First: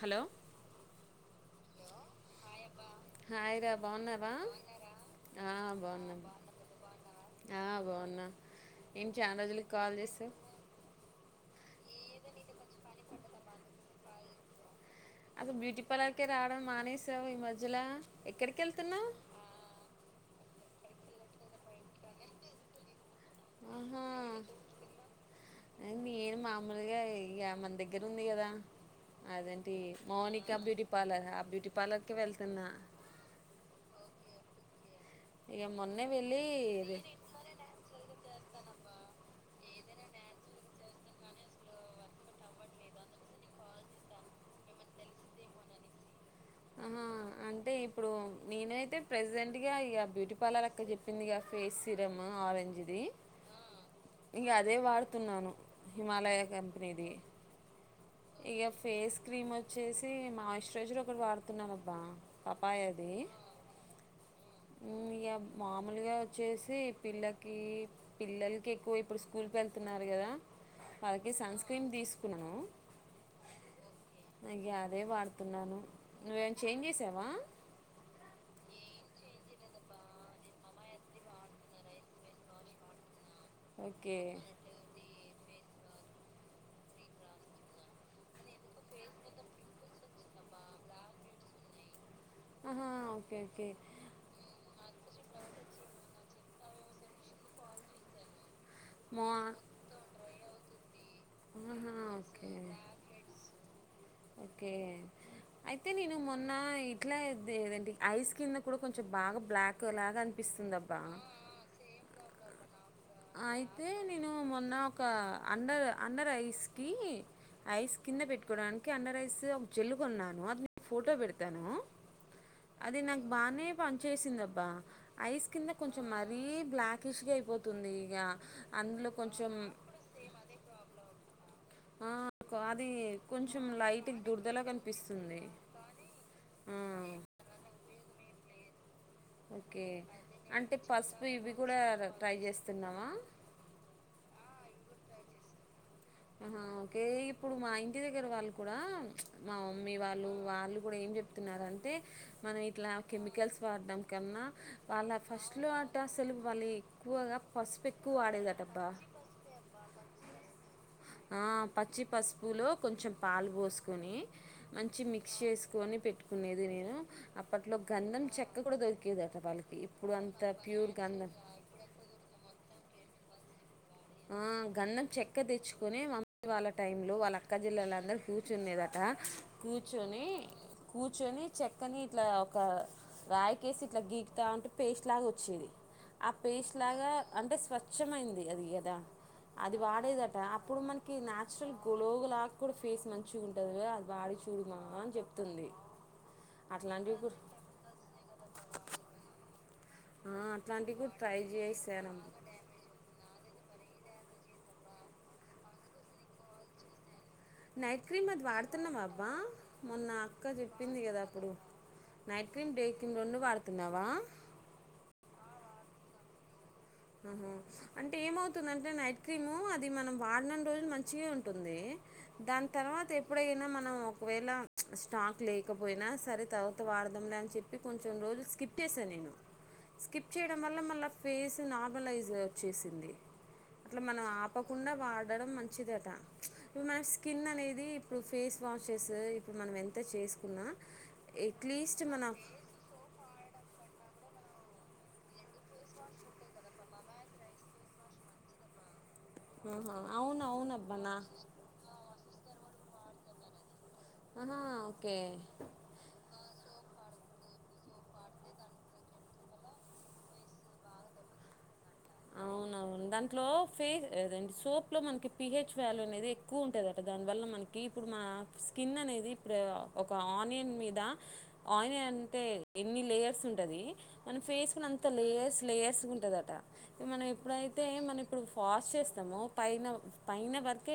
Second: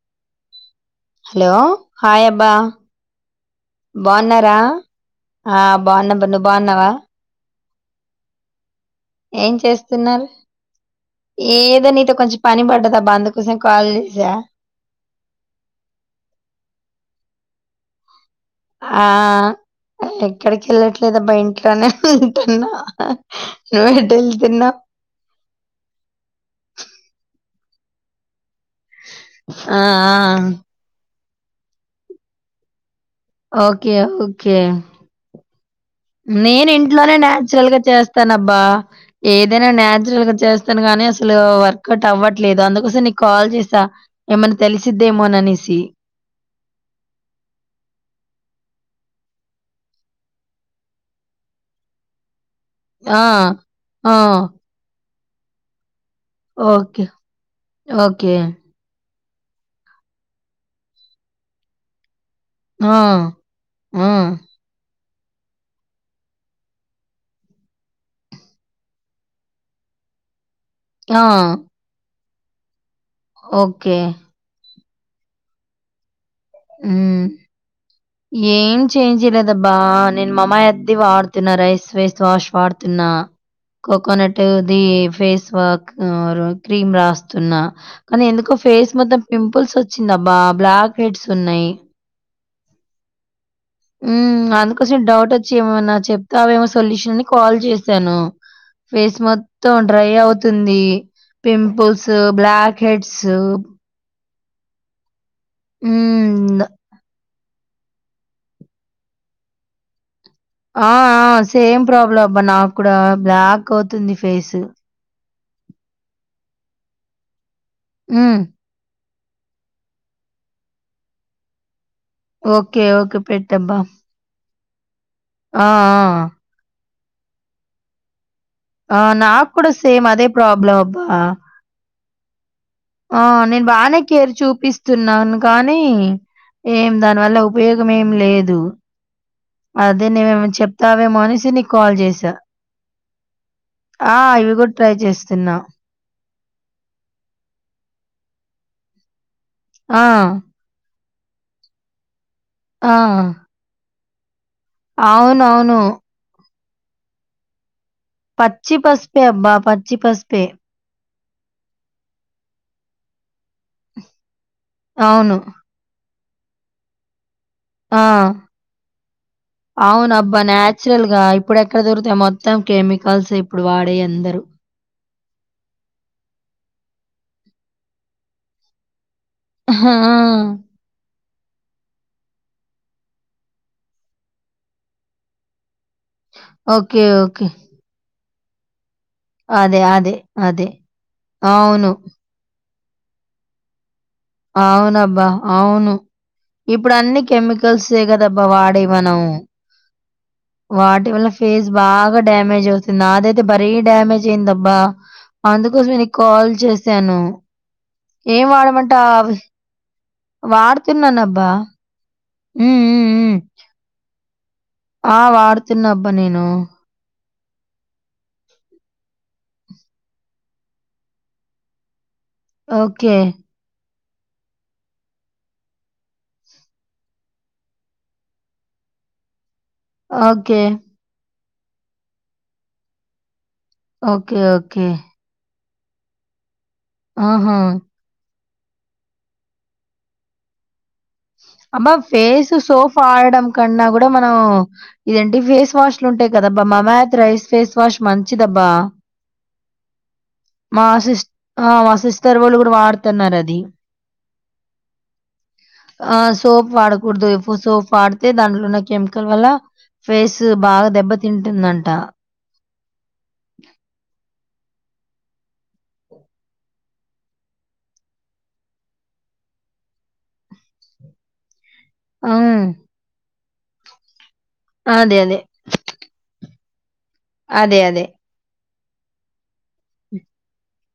Hello hello hi అబ్బా hi రా బాగున్నావా బాగున్నారా ఆ బాగున్నా అబ్బా నువ్వు బాగున్నావా? ఏంటి చాలా రోజులకి కాల్ చేసావ్ ఏ ఇగో నీతో కొంచం పని పడ్డదబ్బ అందుకోసం కాల్ చేసా అది బ్యూటీ పార్లర్కే రావడం మానేసావు ఈ మధ్యలా ఆ ఎక్ ఎక్కడికి ఎళ్ళట్లేదబ్బా ఇంట్లోనే ఉంటున్నా. న్యూ ఆహా [unintelligible] తిన్న అది నేను మామూలుగా ఇక మన దగ్గర ఉంది కదా అదేంటి ఆ, ఆ, Mounika beauty parlour app beauty పార్లర్కి వెళ్తున్నా ఓకే ఓకే ఇక మొన్నే వెళ్ళి నేను ఇది- ఇంట్లోనే నాచురల్ గా చేస్తాన అబ్బా ఏది ఏదైనా నచురల్ గా చేస్తాను గానీ అసలు వర్కౌట్ అవ్వట్లేదు అందుకోసం నీకు కాల్ చేసా ఏమని తెలిసిందేమో అని అనేసి ఆహా అంటే ఇప్పుడు నేనైతే ప్రసెంట్ గా ఇక బ్యూటీ పార్లర్ అక్క చెప్పింది ఇ ఫేస్ సిరమ్ ఆరెంజ్ ఆ ఆ ఇంక అదే వాడుతున్నాను హిమాలయ కంపెనీది కే ఇగ ఫేస్ క్రీమ్ వచ్చేసి మాయిశ్చరైజర్ ఒకటి వాడుతున్నాంబ్బా ఆ ఆ ఇక మామూలుగా వచ్చేసి పిల్లకి పిల్లలకి ఎక్కువ ఇప్పుడు స్కూల్కి వెళ్తున్నారు కదా ఆ! వాళకి సన్ స్క్రీన్ తీసుకు [unintelligible] ఓకే అదే వాడుతున్నాను నువ్వేమి చేంజ్ చేసావా హ్మ్. ఏం చే జయలేదబ్బా నేను మామ్మాయి అద్దది వాడుతున్నా రైస్ ఫేస్ వాష్ వాడుతున్నా ఓకే కోకోనట్ ది ఫేస్ వాక్ క్రీమ్ రాస్తున్నా కానీ ఎందుకో ఫేస్ మొత్తం పింపుల్స్ వచ్చిందబ్బా బ్లాక్ హెడ్స్ ఉన్నాయి ఆహా ఓకే ఓకే అందుకోసం డౌట్ వచ్చి ఏమన్నా చెప్తే అవేమో సొల్యూషన్ అని కాల్ చేశాను ఫేస్ మా మొత్తం డ్రై అవుతుంది ఆహా pimples okay blackheads okay అయితే ఐ స్కిన్ కూడా కొంచెం బాగా బ్లాక్ లాగా ఆ అనిపిస్తుందబ్బా ఆ సేమ్ ప్రాబ్లమ్బ నా అయితే నేను మొన్న ఒక అండర్ అండర్ ఐస్ క ఐస్ కింద హ్మ్. పెట్టుకోవడానికి అండర్ ఐస్ [unintelligible] జల్లు కొన్నాను అది నను ఫోటో పెడతాను ఓకే. అది ఓకే. నాకు బానే పెట్టబ్బా. పని చేసింది అబ్బా అయిస్ ఆ! కింద కొంచెం మరీ ఆ! బ్లాక్ కసుకపో తుంది ఇ గా ఆ నాకు కూడా సేమ్ అదే ప్రాబ్లం అబ్బా ఆ కొ- అది ఆ కొంచెం నేను బానే లైట్ కేర్ దురదలా చూపిస్తున్నాను కనిపిస్తుంది కానీ ఆ, ఏం దానివల్ల ఉపయోగం ఏం లేదు ఓకే అదే నువ్ ఏమైనా అంటే చెప్తావేమో పసుపు అనేసి ఇవి నీకు కూడా కాల్ చేసా ట్రై చేస్తున్నావా ఆ ఇవి కూడా ట్రై చేస్ స్తున్న ఆహా ఓకే ఇప్పుడు మా ఇంటి దగ్గర వాళ్ళు కూడా మా మమ్మీ ఆ! వాళ్ళు వాళ్ళు కూడా ఏం చెప్ చెప్తున్నారంటే మనం ఇట్లా ఆ! కెమికల్స్ వాడ్డం కన్నా వాళ్ళ ఫస్ట్లో అవునవును. అట్ట అసలు వాళ్ళు ఎక్కువగా పసుపెక్ పచ్చి పసుపే అబ్బా పచ్చి పసుపే ఆ పచ్చి పసుపులో కొంచెం పాలు పోసుకొని మంచి మిక్స్ అవును. చేసుకొని పెట్టు కునేది నేను అప్పట్లో గంధం ఆ! చెక్క కూడా దొరికేదట వాళ్ళకి ఇప్పుడు అవునబ్బా! అంత ప్యూర్ నేచురల్‌గా గంధం కల్సే ఇప్ ఆ గంధం చెక్క తెచ్చుకుని మమ్మి వాళ్ళ టైమ్ లో వాళ్ళ అక్క జెల్లెల్లు అందరు కూర్చునేదట ఆ! కూర్చొని కూర్చొని చెక్కని ఇట్లా ఒక రాయికేసి ఇట్లా గీకుతా అంటే పేస్ట్ లాగా వచ్చేది ఆ పేస్ట్ ఓకే. లాగా ఓకే. అంటే స్వచ్ఛమైంది అది యాద్ ద్ద అది అదే. అదే. వాడేదట అదే. అప్పుడు మనకి నాచురల్ అవును. గ్లోగు లాగా కుడు ఫేస్ మంచిగా ఉంటది గదా అవునబ్బా అవును ఇప్పుడు అట్లాంటివి అన్ని కూడా కెమికల్సే కదబ్బా వాడేవి మనం ఆ, అట్లాంటివి వాటి కూడా వల్ల ట్రై ఫేస్ బాగా చేశాను డామేజ్ అవుతుంది నాదే తే భరీ డ్యామేజ్ అయిందబ్బా అందుకోసం నే కాల్ చేశాను నైట్ క్రీమ్ అది ఏం వాడుతున్నావా వాడమంటావు? అబ్బా అవి మొన్న అక్క చెప్పింది కదా వాడుతున్నానబ్బా అప్పుడు నైట్ క్రీమ్ హ్మ్. డే హ్మ్. క్రీమ్ రెండు హ్మ్. వాడుతున్నావా ఆ! వాడుతున్నా అబ్బా నేను అహు అంటే ఏమవుతుందంటే నైట్ క్రీము అది మనం వాడినన్ని రోజులు మంచిగే ఉంటుంది దాని తర్వాత ఓకే. ఎప్పుడైనా మనం ఒ ఒకవేళ స్టాక్ లేకపోయినా సరే తర్వాత వాడ్దాంలే అని చెప్పి కొంచెం రోజులు స్కిప్ చేశా నేను స్కిప్ చేయడం ఓకే. వల్ల మళ్ళా ఫేస్ నార్మలైజ్ వచ్చేసింది అట్లా మనం ఓకే. ఓకే. ఆపకుండా వాడడం మంచి చిధద మన స్కిన్ ఆహా! అనేది ఇప్పు ఫేస్ వాషెస్ ఇప్పుడు మనం ఎంత చేసుకున్నా అమ్మ అట్లీస్ట్ మన ఫేస్ సోఫ్ ఆడడం కన్నా కూడా మనం ఇదెంటి ఫేస్ వాష్ లు ఉంటాయి కదబ్బా మమాత్ రైస్ ఫేస్ వాష్ మంచిదబ్బా ఆహా, అవును మా అవునబ్బా నా సిస్ మా సిస్టర్ వాళ్ళు కూడా వాడుతున్నారు అది దీ ఆహా ఓకే ఆ సోప్ వాడకూడదు ఎక్కువ సోప్ వాడితే దాంట్లో ఉన్న కెమికల్ వల్ల ఫేస్ బాగ దెబ్బతింటుందంట అవునవును దాంట్లో ఫేస్ ఎదన్ సోప్ ఒంట్లో మనకి పిహెచ్ వ్యాల్యూ అనేది ఎక్కువ ఉంటదట దానివల్ల మనకి ఇప్పుడు మన స్కిన్ అనేది ఇప్పుడు ఒక ఆనియన్ మీద ఆనియన్ అంటే హ్మ్. ఎన్ని లేయర్స్ ఉ ఉంటది మన ఫేస్ కూడా అంత అదే. అదే. లేర్స్ లేయర్స్ ఉంటుదట మనం అదే. ఎప్పుడైతే అదే. మన ఇప్పుడు వాస్ చేస్తాము పైన పైన వరకే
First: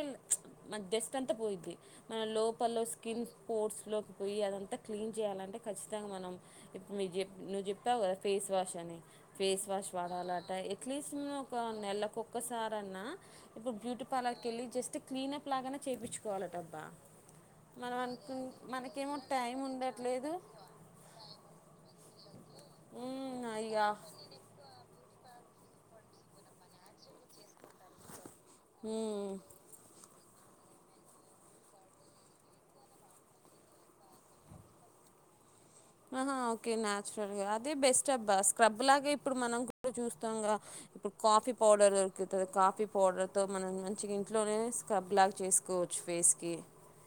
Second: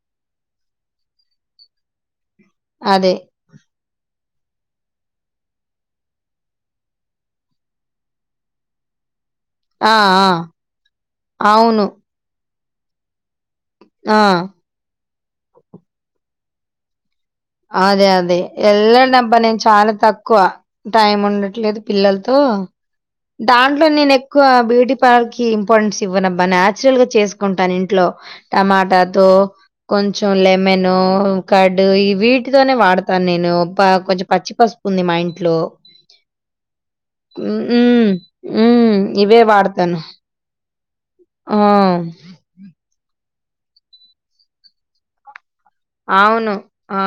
మన డస్ట్ అంతా పోయిద్ది మన లోపల్లో అదే. స్కిన్ పోర్సులో పోయ అదంతా క్లీన్ చేయాలంటే ఖచ్చితంగా మనం ఇప్పుడు చె నువ్వు చెప్పావు కదా ఫేస్ వాష్ అని ఫేస్ వాష్ ఆ! ఆ! వాడాలన్ ఎట్లీస్ట్ ఒక అవును. నెల కొక్క సారన్నా ఇప్పుడు బ్యూటీ ఆ! పార్లర్ కెళ్ళి జస్ట్ క్లీనప్ లాగానే చేపించుకోవాలటబ్బా అదే అదే ఎల్లడు అబ్బా టైం నేను చాలా ఉండట్లేదు తక్కువ టైం ఉండట్లేదు పిల్లల్ అ ఉమ్, దాంట్లో అయ్యా నేను ఎక్కువ బ్యూటీ పార్లర్ ఇంపార్టెన్స్ ఇవ్వనబ్బా న్యాచురల్ గా చేసు ఉంటాను ఇంట్లో టమాటాతో ఉమ్. కొంచెం పోన్లే మెనూ కర్డు ఇవి ఇంటితోనే వాడతాను నేనుబ్బ కొంచెం పచ్చి పసుపు ఉంది మా ఇంట్లో ఆహా ఓకే నాచురల్ గా హ్మ్. అదే హ్మ్. బెస్ట్ అబ్బా స్క్రబ్ హ్మ్. లాగా ఇప్పుడు ఇవే మనం కూడా వాడతాను. చూస్తాము కదా ఇప్పుడు కాఫీ ఆ! పౌడరు ఇక్ కాఫీ పౌడర్ తో మనం మంచి ఇంట్లోనే స్క్రబ్ లాగా చేసి అవును ఆ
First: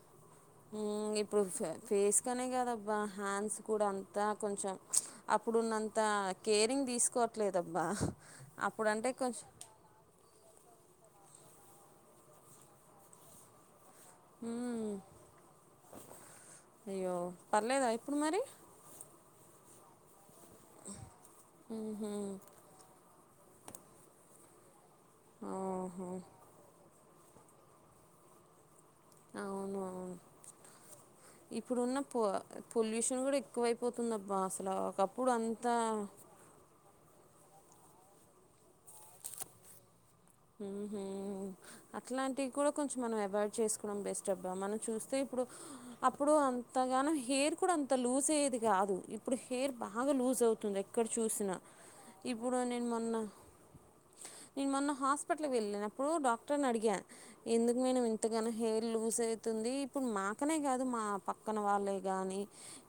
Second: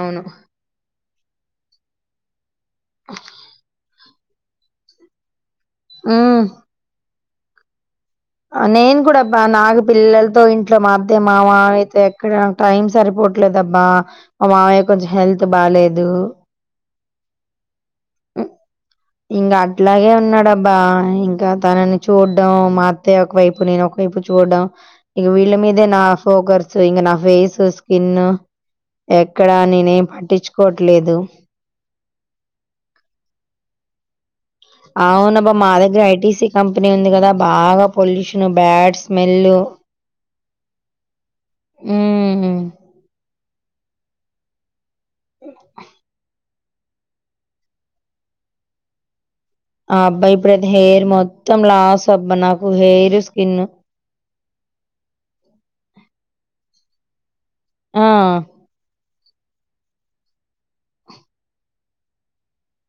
అవును మ్ ఇప్పుడు ఫే ఫేస్ కనే కాదు వా హ్యాండ్స్ కూడా అన్ తా కొంచెం ఇచ్ అప్ ఇప్పుడున్నంత కేరింగ్ తీసుకో లేదబ్బ ఆ నేన్ గుడా బా నాగ్ పిల్లలతో ఇంట్లో మా అయితే మా మావయ్య అయితే ఎక్కడ టైం సరిపోవట్లేదబ్బా మా మావయ్య హ్మ్. కొంచెం హెల్త్ బాలేదు అయ్యో పర్లేదా ఇప్పుడు మరి ఇంకా అట్లాగే ఉన్నాడు బా ఇంకా తనని హుహు. చూడ్డం మా అత్తయ్య ఒకవైపు నేను ఒకవైపు చూడ్డం ఇక వీళ్ళ మీదే నా ఓహో! ఫోకర్సు ఇంగ నా ఫేసు స్కిన్ను అవును అవును ఇప్పుడున్న పొ పొల్యూషన్ కూడా ఎక్కువైపోత్ తుందబ్బా అస్ అవునబ్బా మా దగ్గర ఐటిసి కంప్ కంపెనీ ఉంది కదా బాగా పొల్యూషన్ బ్యాడ్ స్మెలు ఉహు అట్లాంటివి హ్మ్. కూడా కొంచెం మనం అవాయిడ్ చేస్ మనం బెస్ట్ అబ్బా మనం చూస్ తే ఇప్పుడు అప్పుడు అన్ త్త గాను హెయిర్ కూడ అంత లూజ్ అయ్యేది కాదు ఇప్పుడు హెయిర్ ఆ బాగా అబ్బాయి లూజ్ ఇప్పుడైతే అవుతుంది హెయిర్ ఎక్కడ చూసినా మొత్తం లాస్ అబ్బా ఇప్పుడు నాకు నేను హెయిర్, మొన్న స్కిన్. నేను మొన్న హాస్ పిట్లకి వెళ్ళినప్పుడు డాక్టర్ ని అడిగా ఎందుకు మేడం ఆ! ఇంతగాన హెయిర్ లూజు ఏ తుంది ఇప్పుడు మాకనే కాదు మా పక్కన వాళ్ళే గాని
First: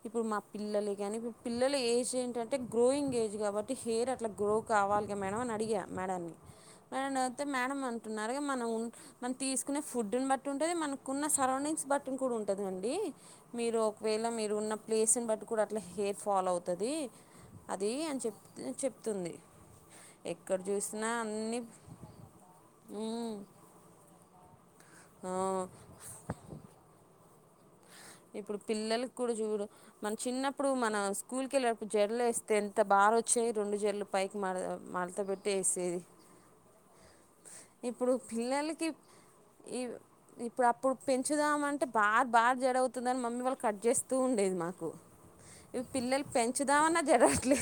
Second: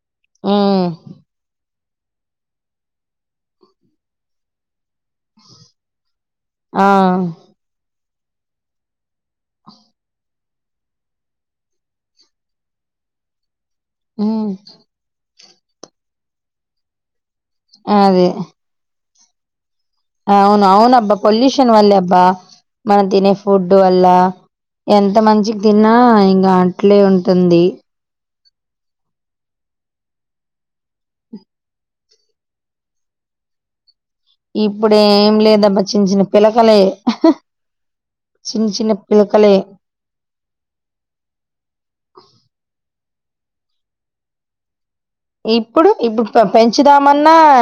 ఇప్పుడు మా హ్మ్. పిల్లలే గాని పిల్లలే ఏ ఏంటంటే గ్రోయింగ్ ఏజ్ కాబట్టి హెయిర్ అట్లా గ్రో కావాలిగా మేడం అని అడిగా మేడంని ఆ మేడం అంటున్నారు మనం మనం తీసుకునే ఫుడ్ ని బట్టి ఉంటది మనకున్న సరౌండింగ్స్ నీ బట్టి కూడా ఉంటదండి మీరు ఒకవేళ హ్మ్. మీరు ఉన్న ప్లేస్ని బట్టి కూడా అట్లా హేర్ ఫాల్ అవుతది అది అని అదే. చెప్తినే చెప్ తుంది అవును అవునబ్బ పొల్యూషన్ వల్లే అబ్బా మనం తినే మ్మ్, ఫుడ్ వల్ల ఎంత ఆ. మంచిగా తిన్నా ఇంగ అట్లే ఉం తుంది ఇప్పుడు పిల్లలకి కూడా జూడు మన చిన్నప్పుడు మన స్కూల్ కి వెళ్లేటపు జడలు వేస్తే ఎంత బారు వచ్చేవి రెండు జడలు పైకి మడ మడత ఇప్పుడేం పెట్టి లేదు అబ్బా వేసేది చిన్న చిన్న పిలకలే ఇప్పుడు చిన్న పిల్లలకి చిన్న పిలకలే ఈ ఇప్పుడు అప్పుడు పెంచుదామంటే బార్ బార్ జడఅవుతుంద్ దని మమ్మీ వాళ్ళు కట్ చేస్తూ ఉండేది మాకు ఇవి ఇప్పుడు పిల్లలు ఇప్పుడు పెంచుదామన్నా జరగట్లే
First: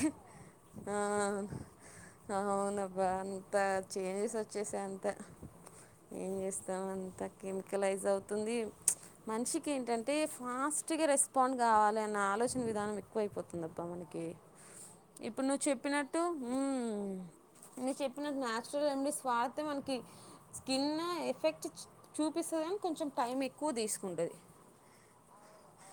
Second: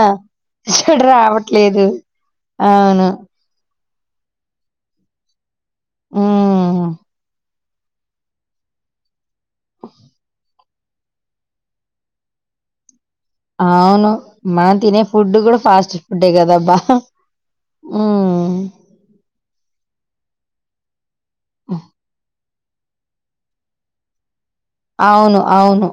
ఆ, జడ రావట్లేదు అవునబ్బా అవును అంత చేంజెస్ అచ్ వచ్చేసాయి అంత ఏం చేస్తాం ఉమ్ అంతాకిన్ ఎలకలైజ్ అవుతుంది ప్లిచ్ మనిషికి ఏంటంటే ఫాస్ట్ ట్టిగా రెస్పాండ్ కావలె అన్న ఆలోచన విధానామే తక్కువై పోతుందిబ్బా అవును మనకి మనం తినే ఫుడ్ ఇప్పుడు కూడా నువ్వు ఫాస్ట్ చెప్పినట్టు ఫుడ్డే కదబ్బా ఉహ్ నువ్వు చెప్పినట్టు ఉమ్ న్యాచురల్ రెమెడీస్ ఐతే మనకి స్కిన్ ఎ ఎఫెక్ట్ చూపిస్తదా కొంచెం టైం ఎక్కువ తీసుకుంటది అవును అవును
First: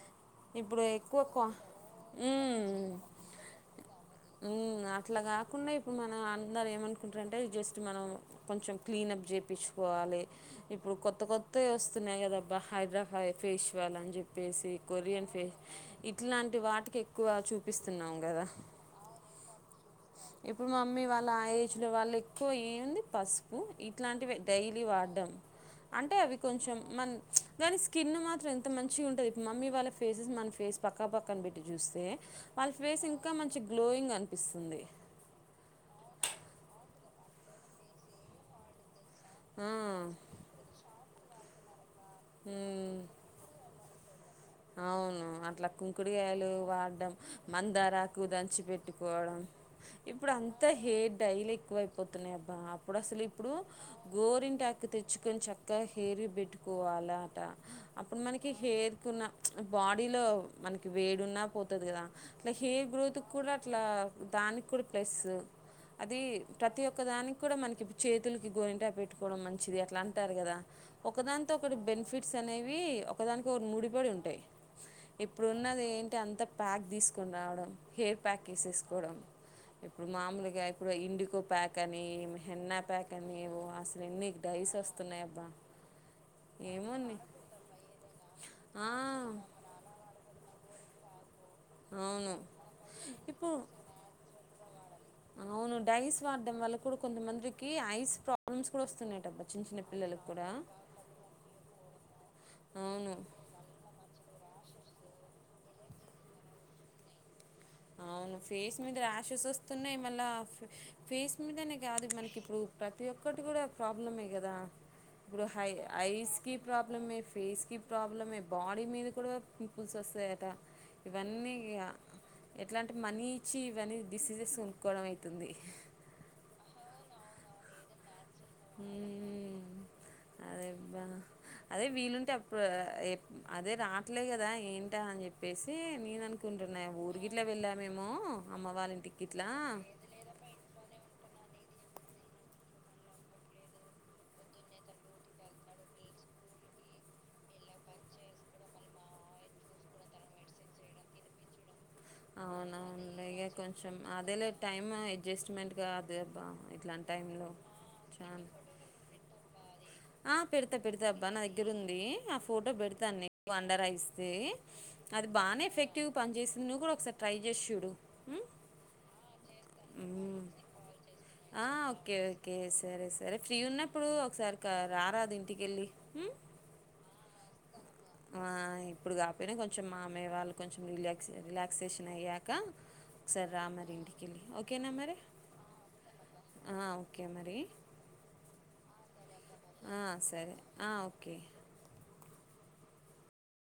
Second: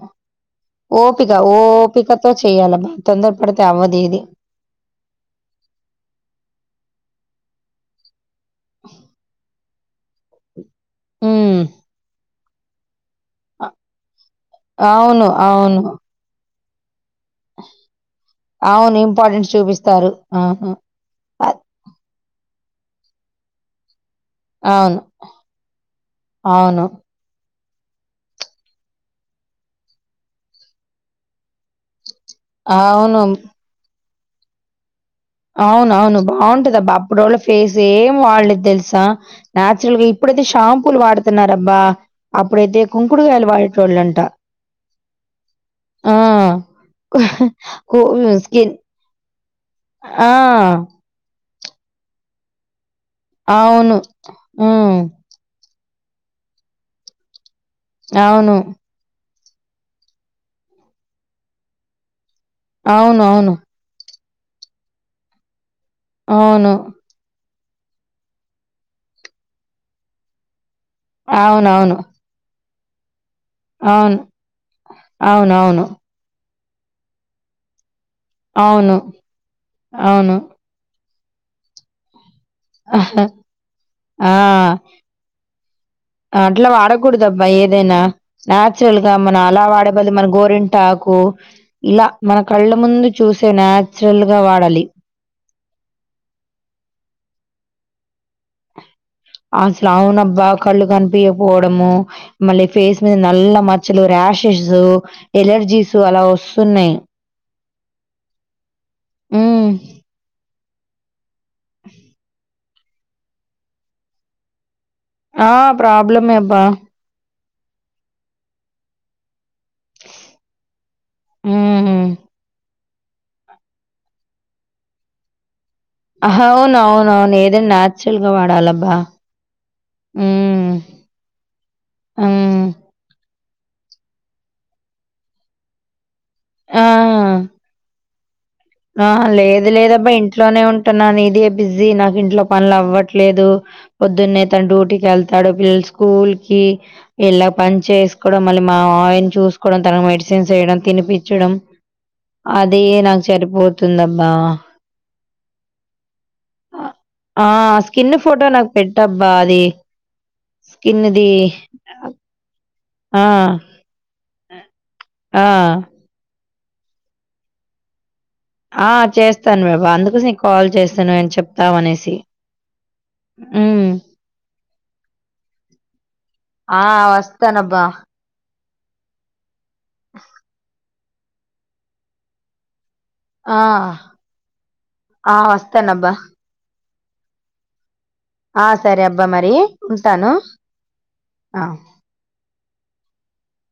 ఇప్పుడు ఎక్కువ ఓపిక కా ఓపికతో చెయ్యాలబ్బా తొందర పడితే అవ్వదు ఇది ఉమ్మ్ అట్లా కాకుండా ఇప్పుడు మన అందరం ఏమనుకుంటారంటె టే జస్ట్ మనం కొంచెం క్లీన్అప్ చెప్ పిచ్చుకోవాలి ఇప్పుడు కొత్త ఉమ్ కొత్తయి వస్తున్నాయి కదా అబ్ ఆ హైద్రబా హై ఫేషియల్ అని చెప్పేసి అవును. కొరియన్ ఫే అవును. ఇట్లాంటి వాటి కేక్ ఎక్కువ చూపిస్తున్నాం కదా అవును. ఇంపార్టెన్స్ చూపిస్తారు. ఇప్పుడు ఆహా! మా మమ్మీ వాళ్ళు ఆ అద్ ఏజ్ లో వాళ్ళు ఇప్ పో ఏ వున్ది పసుపు ఇ ట్లాంటివే డైలీ అవును. వాడ్డం అంటే అవి కొంచెం అవును. మన కాని స్కిన్ మాత్రం ఎంత మంచి ఉంటంది ఇప్పుడు మమ్మీ వాళ్ళ ఫేసెస్ మన ఫేస్ పక్క పక్కన పెట్టి చూస్తే వాళ్ళ ఫేస్ అవును. ఇంకా మంచి గ్లోయింగ్ అనిపి ఇస్తుంది అవును అవును బావుంటది అబ్బా అప్పుడోళ్ళా ఫేస్ ఏం వాళ్లేేది తెలుసా ఆ నాచురల్ వి ఉమ్ ఇప్పుడైతే షాంపూలు వాడు తున్నారు అబ్బా అప్పుడైతే కుంకడుగాయలు వాడె టోల్ళంట అవును అట్ల కుంకుడుగాయలు వాడ్డం కు మందారాకు దంచి స్కిన్ పెట్టుకోవడం ఇప్పుడు ఆ! అంత హేర్ డైలే ఎక్కువైపోతున్నాయి అబ్బా అప్ ఇప్పుడు అసలు ఇప్పుడు అవును. గోరింటాకు హ్మ్. తెచ్చుకొని చక్క గా హేర్ కి బెట్టుకోవాలట అప్పుడు మనకి అవును. హేర్ కి ఉన్న బాడీలో మనకి వేడున్నా పోతది కదా అట్లా హెయిర్ గ్రోత్ కూడా అవునవును. అట్లా దానికి కూడా ప్లస్ అది అవును. ప్రతి ఒక్క దానికి అది కూడా మనకి చేతులకి గోరింటాకు పెట్టుకోవడం మంచిది అట్లా అంటారు కదా ఒకదానితో ఒకటి అవునవును. బెనిఫిట్స్ అనే వీ ఒకదానికి ఒటి ముడిపడి అవును. ఉంది ఇప్పుడున్నది అవునవును. ఏంటి అంత ప్యాక్ తీసుకుని రావడం హెయిర్ ప్యాక్ అవును. అవును. ఏసేసుకోవడం ఇప్పుడు అవును అవును అవును మామూలుగా ఇప్పుడు ఇండి కో ప్యాక్ అని హెన్నా ప్యాక్ ఆహా అని ఏవో అసలు ఎన్ని ఆ డైస్ వస్తున్నాయి అబ్బా అట్లా ఏమోని వాడకూడదు అబ్బా ఏదైనా నా ఆ, చురల్ గా మన అలా వాడే బదులు మన గోరింటాకు ఇలా అవును మన కళ్ళ ముందు చూసే ఇప్పుడు నాచురల్ గా వాడాలి కి ఐస్ ప్రా అసలవునబ్బా కూడా కళ్ళు కనిపియకపోవడము మళ్ళీ ఫేస్ అవును మీద నల్ల మచ్చలు ర్యాష్ జ్ ఎలర్జీసు అలా వస్తున్నాయి అవును ఫేస్ మీద హ్మ్. ర్యాషెసొస్తున్నాయి మళ్ళా ఫేస్ మీదనే కాదు మనకి ఇప్పుడు ప్రతి ఒక్కటి కూడా ప్రాబ్లమే కదా ఇప్పుడు ఆ! హై ఐస్ ప్రాబ్లమే కి అబ్బా! ప్రాబ్లమే ఫేస్కి ప్రాబ్లమే బాడీ మీద కూడా పింపుల్స్ వస్తాయట ఇవన్నీ ఇగ హ్మ్. ఇలాంటి మనీ ఇచ్చి ఇవన్నీ డిసీజెస్ కొనుక్కోవడం అయితుంది అవును అవును అవును ఏదన్నాచ్చ్ చిల్గవాడాలబ్బా ఉమ్ ఉమ్ అదేబ్బా అదే అమ్ అట్లే కదా ఏంటా అని చెప్పేసి నేనను కుంటున్నా ఊరిగిట్లా వెళ్ళామేమో అమ్మ వాళ్ళ అహ ఇంటికి ఇట్లా లేదు లేదబ్బా ఇంట్లోనే ఉంటున్నాను ఇది బిజీ నాకు ఇంట్లో పనులు అవ్వట్లేదు పొద్దున్నే తన డ్యూటీకి వెళ్తాడు పిల్లలు స్కూల్కి ఇళ్ళ పని చేసుకోవడం మళ్ళీ మా మామయ్యాను చూసుకోవడం తనకు మెడిసిన్స్ వేయడం తినిపించడం అదే అవునవును నాక్ కొంచెం అదేలే టైమ అడ్జెస్ట్మెంట్ కాదు అబ్బ ఇట్లాంటి టైంలో ఆ! స్కిన్ చ ఫోటో నాకు పెట్టబ్బా! అది ఆ పెడాతా పెడతా అబ్బా స్కిన్‌ది. నా దగ్గర ఉంది ఆ ఫో ఫోటో పె ఆ! వండర్ ఇస్తే అది ఆ! బానే ఎఫెక్టివ్ పని చేసి నువ్వు కూడా ఒకసారి ట్రై చేసి చూడు ఉమ్ ఆ చేస్ పాపా అందుకోసమే ఉమ్. కాల్ చేస్తాను ఆ! చెప్తాం అనేసి ఓకే. ఓకే. సరే. సరే. ఫ్రీ ఉమ్ ఉన్నప్పుడు ఒకసారి క రారాదు ఇంటికెళ్ళి. హ్మ్. ఆ వస్తానబ్ వా ఆ ఇప్పుడు కాపోయినా కొంచెం కొంచెం మామయ్య వాళ్ళు కొంచెం రీలే రిలాక్సేషన్ అయ్యాక ఒకసారి ఆ! రా మరి ఇంటికెళ్ళి ఓకేనా మరి ఆ! వస్తానబ్బా! హా ఓకే మరి ఆ సరే అబ్బా మరి ఆ! ఉంటాను సరే. ఆ! ఓకే. అ